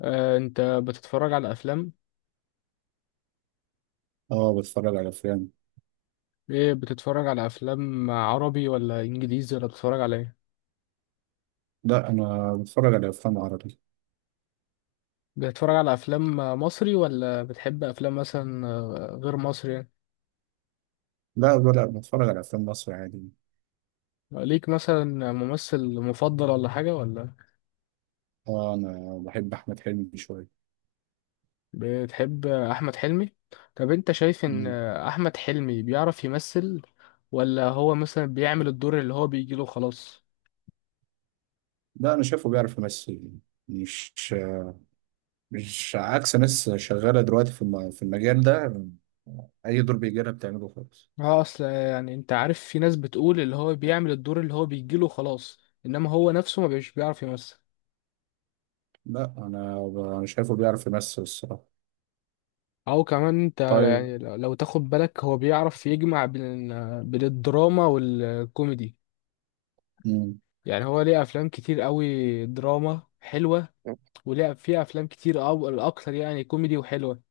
انت بتتفرج على افلام اه، بتفرج على افلام. ايه؟ بتتفرج على افلام عربي ولا انجليزي ولا بتتفرج على ايه؟ لا، انا بتفرج على افلام عربي. بتتفرج على افلام مصري ولا بتحب افلام مثلا غير مصري يعني؟ لا، لا، لا، بتفرج على افلام مصري عادي. ليك مثلا ممثل مفضل ولا حاجة ولا؟ اه، انا بحب احمد حلمي شويه. بتحب احمد حلمي؟ طب انت شايف ان مم. احمد حلمي بيعرف يمثل ولا هو مثلا بيعمل الدور اللي هو بيجيله خلاص؟ لا، انا شايفه بيعرف يمثل. مش مش عكس ناس شغاله دلوقتي في المجال ده، اي دور بيجي لها بتعمله خالص. اه، اصل يعني انت عارف في ناس بتقول اللي هو بيعمل الدور اللي هو بيجيله خلاص، انما هو نفسه ما بيش بيعرف يمثل. لا، أنا شايفه بيعرف يمثل الصراحه. او كمان انت طيب. يعني لو تاخد بالك هو بيعرف يجمع بين الدراما والكوميدي. مم. يعني هو ليه افلام كتير قوي دراما حلوه، وليه فيه افلام كتير او الاكثر يعني كوميدي وحلوه.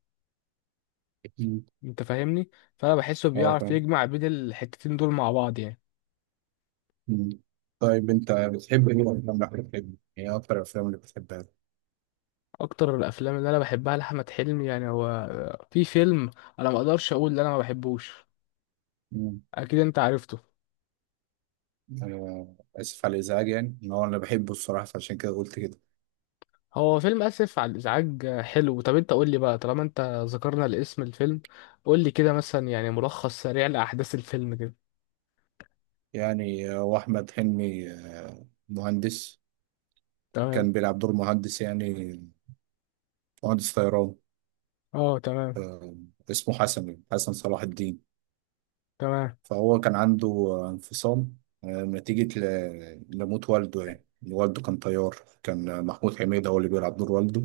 مم. انت فاهمني؟ فانا بحسه اه، بيعرف فاهم. يجمع بين الحتتين دول مع بعض يعني. مم. طيب انت بتحب ايه من افلام احمد حلمي؟ يعني ايه اكتر الافلام اللي بتحبها؟ اكتر الافلام اللي انا بحبها لاحمد حلمي يعني، هو في فيلم انا ما اقدرش اقول ان انا ما بحبوش، اكيد انت عرفته. آسف على الإزعاج، يعني إن هو أنا بحبه الصراحة، فعشان كده قلت كده. هو فيلم اسف على الازعاج. حلو. طب انت قول لي بقى، طالما انت ذكرنا الاسم الفيلم، قول لي كده مثلا يعني ملخص سريع لاحداث الفيلم كده. يعني وأحمد حلمي مهندس، تمام. كان بيلعب دور مهندس، يعني مهندس طيران. اه، تمام. آه، اسمه حسن، يعني حسن صلاح الدين. تمام، فهو كان عنده انفصام نتيجة لموت والده يعني. والده كان طيار، كان محمود حميدة هو اللي بيلعب دور والده.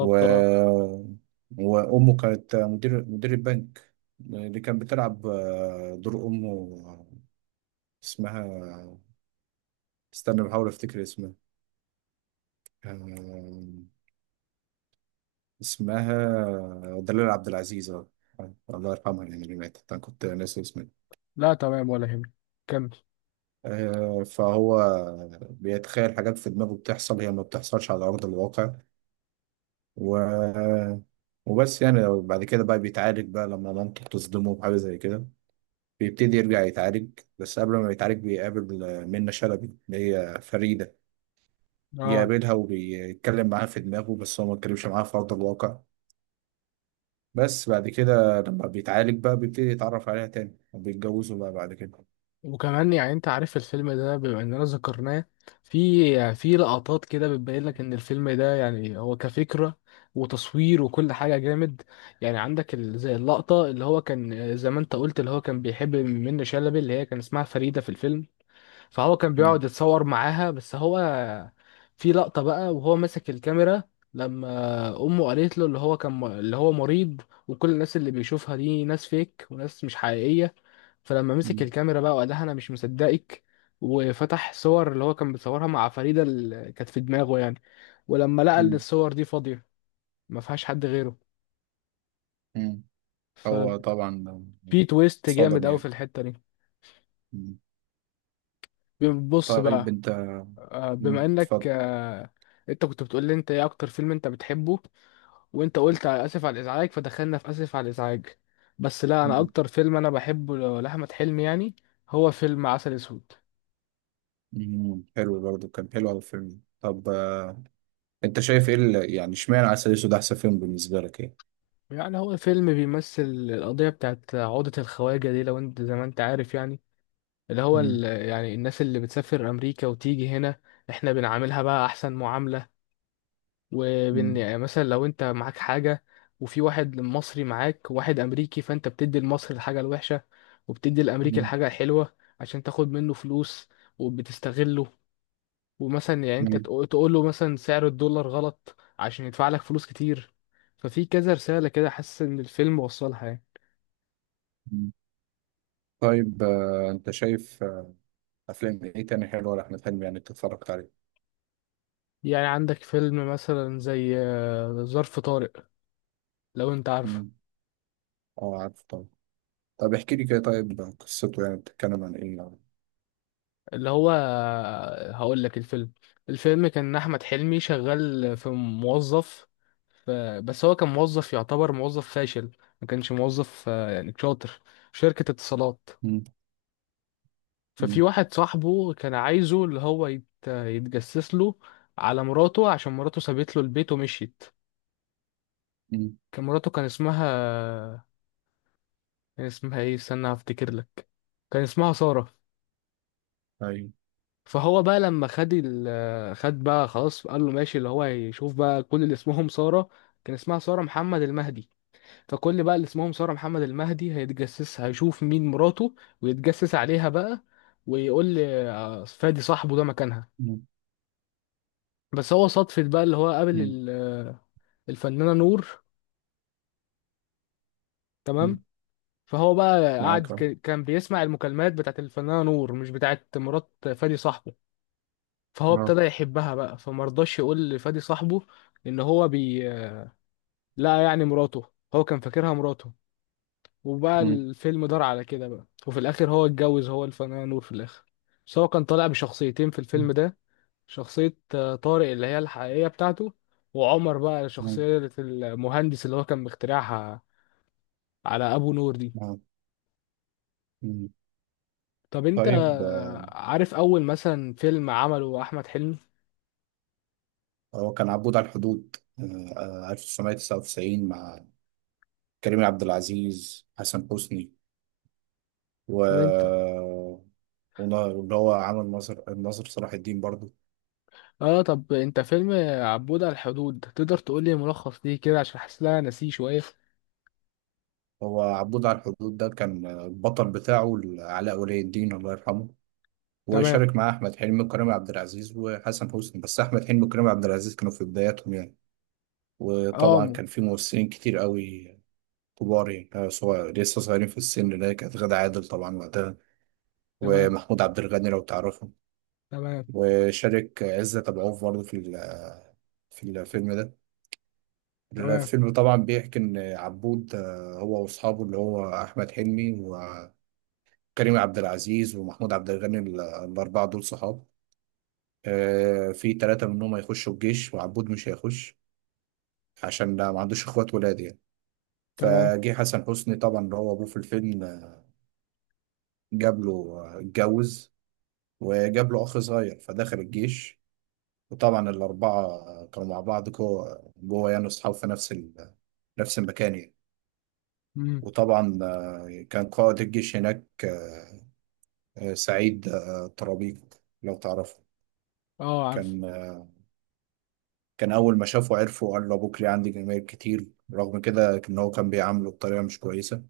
و... اه، وأمه كانت مدير البنك. اللي كان بتلعب دور أمه اسمها استنى بحاول افتكر اسمها. آم، اسمها دلال عبد العزيز، اه، الله يرحمها يعني، اللي ماتت انا كنت ناسي اسمها. لا، تمام ولا يهمك. كمل. فهو بيتخيل حاجات في دماغه بتحصل، هي ما بتحصلش على ارض الواقع. و وبس يعني بعد كده بقى بيتعالج، بقى لما مامته بتصدمه بحاجه زي كده بيبتدي يرجع يتعالج. بس قبل ما يتعالج بيقابل منة شلبي اللي هي فريدة، اه. بيقابلها وبيتكلم معاها في دماغه، بس هو ما اتكلمش معاها في أرض الواقع. بس بعد كده لما بيتعالج بقى بيبتدي يتعرف عليها تاني، وبيتجوزوا بقى بعد كده. وكمان يعني انت عارف الفيلم ده، بما اننا ذكرناه، في لقطات كده بتبين لك ان الفيلم ده يعني هو كفكرة وتصوير وكل حاجة جامد. يعني عندك زي اللقطة اللي هو كان، زي ما انت قلت، اللي هو كان بيحب منة شلبي اللي هي كان اسمها فريدة في الفيلم. فهو كان مم. بيقعد يتصور معاها، بس هو في لقطة بقى وهو ماسك الكاميرا، لما أمه قالت له اللي هو كان، اللي هو مريض، وكل الناس اللي بيشوفها دي ناس فيك وناس مش حقيقية. فلما مسك مم. الكاميرا بقى وقال لها أنا مش مصدقك، وفتح صور اللي هو كان بيصورها مع فريدة اللي كانت في دماغه يعني، ولما لقى إن مم. الصور دي فاضية، ما فيهاش حد غيره، مم. هو ففي طبعا تويست صدم جامد أوي يعني. في الحتة دي. مم. بص طيب بقى. انت. بما مم. انك، اتفضل. انت كنت بتقول لي انت ايه اكتر فيلم انت بتحبه، وانت قلت على اسف على الازعاج، فدخلنا في اسف على الازعاج. بس لا، انا مم. اكتر فيلم انا بحبه لاحمد حلمي يعني هو فيلم عسل اسود. مم. حلو برضه، كان حلو أوي الفيلم ده. طب انت شايف ايه يعني اشمعنى عسل اسود احسن فيلم بالنسبة لك يعني؟ يعني هو فيلم بيمثل القضيه بتاعت عقده الخواجه دي، لو انت زي ما انت عارف يعني. اللي هو مم. يعني الناس اللي بتسافر امريكا وتيجي هنا، احنا بنعاملها بقى احسن معامله. وبين مم. يعني مثلا، لو انت معاك حاجة وفي واحد مصري معاك وواحد امريكي، فانت بتدي المصري الحاجة الوحشة، وبتدي الامريكي مم. الحاجة الحلوة عشان تاخد منه فلوس، وبتستغله. ومثلا يعني انت مم. تقول له مثلا سعر الدولار غلط عشان يدفع لك فلوس كتير. ففي كذا رسالة كده حاسس ان الفيلم وصلها يعني. مم. طيب انت شايف افلام ايه تاني حلوة لأحمد حلمي، يعني انت اتفرجت عليه؟ يعني عندك فيلم مثلا زي ظرف طارق، لو انت عارفه. مم. اه، عارف طبعا. طب احكي لي كده، طيب قصته يعني بتتكلم عن ايه يعني؟ اللي هو، هقول لك الفيلم. الفيلم كان احمد حلمي شغال في موظف، ف- بس هو كان موظف يعتبر موظف فاشل، ما كانش موظف يعني شاطر، في شركة اتصالات. مم. ففي مم. واحد صاحبه كان عايزه اللي هو يتجسس له على مراته، عشان مراته سابت له البيت ومشيت. مم. كان مراته، كان اسمها ايه، استنى هفتكر لك. كان اسمها سارة. ايوه. فهو بقى لما خد خد بقى خلاص، قال له ماشي، اللي هو يشوف بقى كل اللي اسمهم سارة. كان اسمها سارة محمد المهدي. فكل بقى اللي اسمهم سارة محمد المهدي هيتجسس هيشوف مين مراته، ويتجسس عليها بقى، ويقول لي فادي صاحبه ده مكانها. مم. بس هو صدفة بقى اللي هو قابل مم. الفنانة نور. مم. تمام. فهو بقى قعد، معاك اهو. كان بيسمع المكالمات بتاعت الفنانة نور مش بتاعت مرات فادي صاحبه. فهو آه. ابتدى يحبها بقى، فمرضاش يقول لفادي صاحبه ان هو لا يعني مراته، هو كان فاكرها مراته. وبقى مم. الفيلم دار على كده بقى، وفي الاخر هو اتجوز هو الفنان نور في الاخر. بس هو كان طالع بشخصيتين في الفيلم ده. شخصية طارق اللي هي الحقيقية بتاعته، وعمر بقى مم. شخصية المهندس اللي هو كان مخترعها على أبو نور دي. آه. مم. طب أنت طيب عارف أول مثلا فيلم عمله أحمد حلمي؟ هو كان عبود على الحدود 1999 مع كريم عبد العزيز، حسن حسني، و طب أنت واللي هو عمل ناصر، الناصر صلاح الدين برضه. طب أنت فيلم عبود على الحدود تقدر تقول لي ملخص ليه كده؟ عشان حاسس إن أنا ناسيه شوية. هو عبود على الحدود ده كان البطل بتاعه علاء ولي الدين الله يرحمه، تمام. وشارك مع احمد حلمي وكريم عبد العزيز وحسن حسني، بس احمد حلمي وكريم عبد العزيز كانوا في بداياتهم يعني. آه وطبعا م- كان في ممثلين كتير قوي كبار، يعني لسه صغيرين في السن، اللي هي كانت غادة عادل طبعا وقتها، تمام. ومحمود عبد الغني لو تعرفه، تمام. وشارك عزت أبو عوف برضه في الفيلم ده. تمام. الفيلم طبعا بيحكي ان عبود هو واصحابه اللي هو احمد حلمي وكريم عبد العزيز ومحمود عبد الغني، الاربعه دول صحاب. في ثلاثة منهم هيخشوا الجيش وعبود مش هيخش، عشان ده ما عندوش اخوات ولاد يعني. تمام. فجه حسن حسني طبعا اللي هو ابوه في الفيلم، آه، جاب له آه، اتجوز وجاب له اخ صغير فدخل الجيش. وطبعا الاربعة كانوا مع بعض جوه جوه يعني، اصحاب في نفس المكان يعني. مم. وطبعا كان قائد الجيش هناك سعيد طرابيق، لو تعرفه. اه، عارف. كان كان أول ما شافه عرفه وقال له أبوك ليه عندي جماهير كتير، رغم كده كان هو كان بيعامله بطريقة مش كويسة.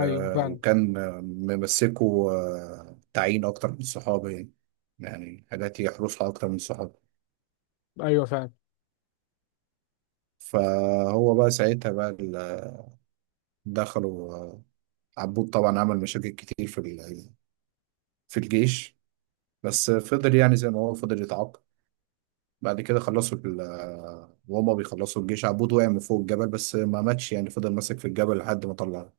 ايوه، فعلا. وكان ممسكه تعيين أكتر من الصحابة يعني، يعني حاجات يحرسها أكتر من الصحابة. ايوه، فعلا. فهو بقى ساعتها بقى دخلوا، عبود طبعا عمل مشاكل كتير في الجيش، بس فضل يعني زي ما هو فضل يتعاقب. بعد كده خلصوا وهما بيخلصوا الجيش عبود وقع من فوق الجبل بس ما ماتش يعني، فضل ماسك في الجبل لحد ما طلعه.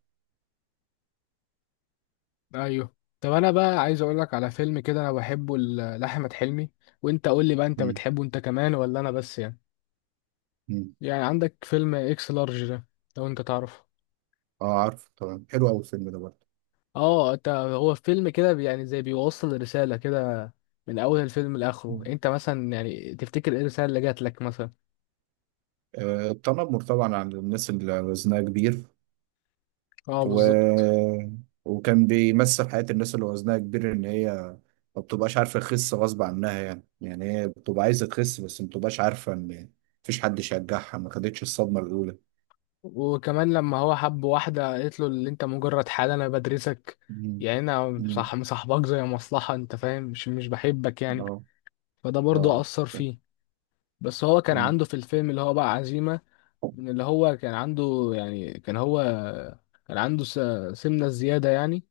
ايوه. طب انا بقى عايز اقول لك على فيلم كده انا بحبه لاحمد حلمي، وانت قول لي بقى انت مم. بتحبه انت كمان ولا انا بس يعني. مم. يعني عندك فيلم اكس لارج ده، لو انت تعرفه. اه، عارف طبعا، حلو قوي الفيلم ده برضه. اه، انت هو فيلم كده يعني زي بيوصل رسالة كده من اول الفيلم لاخره. مم. انت مثلا يعني تفتكر ايه الرسالة اللي جات لك مثلا؟ التنمر طبعا على الناس اللي وزنها كبير. اه، و... بالظبط. وكان بيمثل حياة الناس اللي وزنها كبير، ان هي ما بتبقاش عارفة تخس غصب عنها، يعني هي بتبقى عايزة تخس بس ما بتبقاش عارفة ان مفيش حد يشجعها، ما خدتش الصدمة الأولى. وكمان لما هو حب واحدة قالت له اللي انت مجرد حال انا بدرسك، مم. يعني انا مم. صح مصاحبك زي مصلحة، انت فاهم، مش بحبك يعني. اه. فده برضه اه. أثر فيه. بس هو كان مم. عنده في الفيلم اللي هو بقى عزيمة، من اللي هو كان عنده يعني. كان هو كان عنده سمنة زيادة يعني.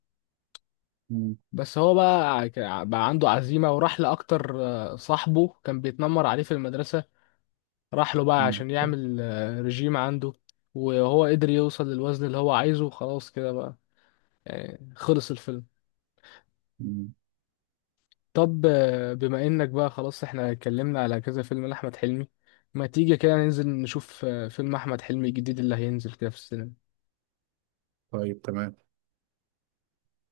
مم. بس هو بقى بقى عنده عزيمة وراح لأكتر. صاحبه كان بيتنمر عليه في المدرسة. راح له بقى مم. عشان يعمل رجيم عنده. وهو قدر يوصل للوزن اللي هو عايزه، وخلاص كده بقى يعني خلص الفيلم. مم. طب، بما انك بقى خلاص احنا اتكلمنا على كذا فيلم لأحمد حلمي، ما تيجي كده ننزل نشوف فيلم أحمد حلمي الجديد اللي هينزل كده في السينما؟ طيب تمام.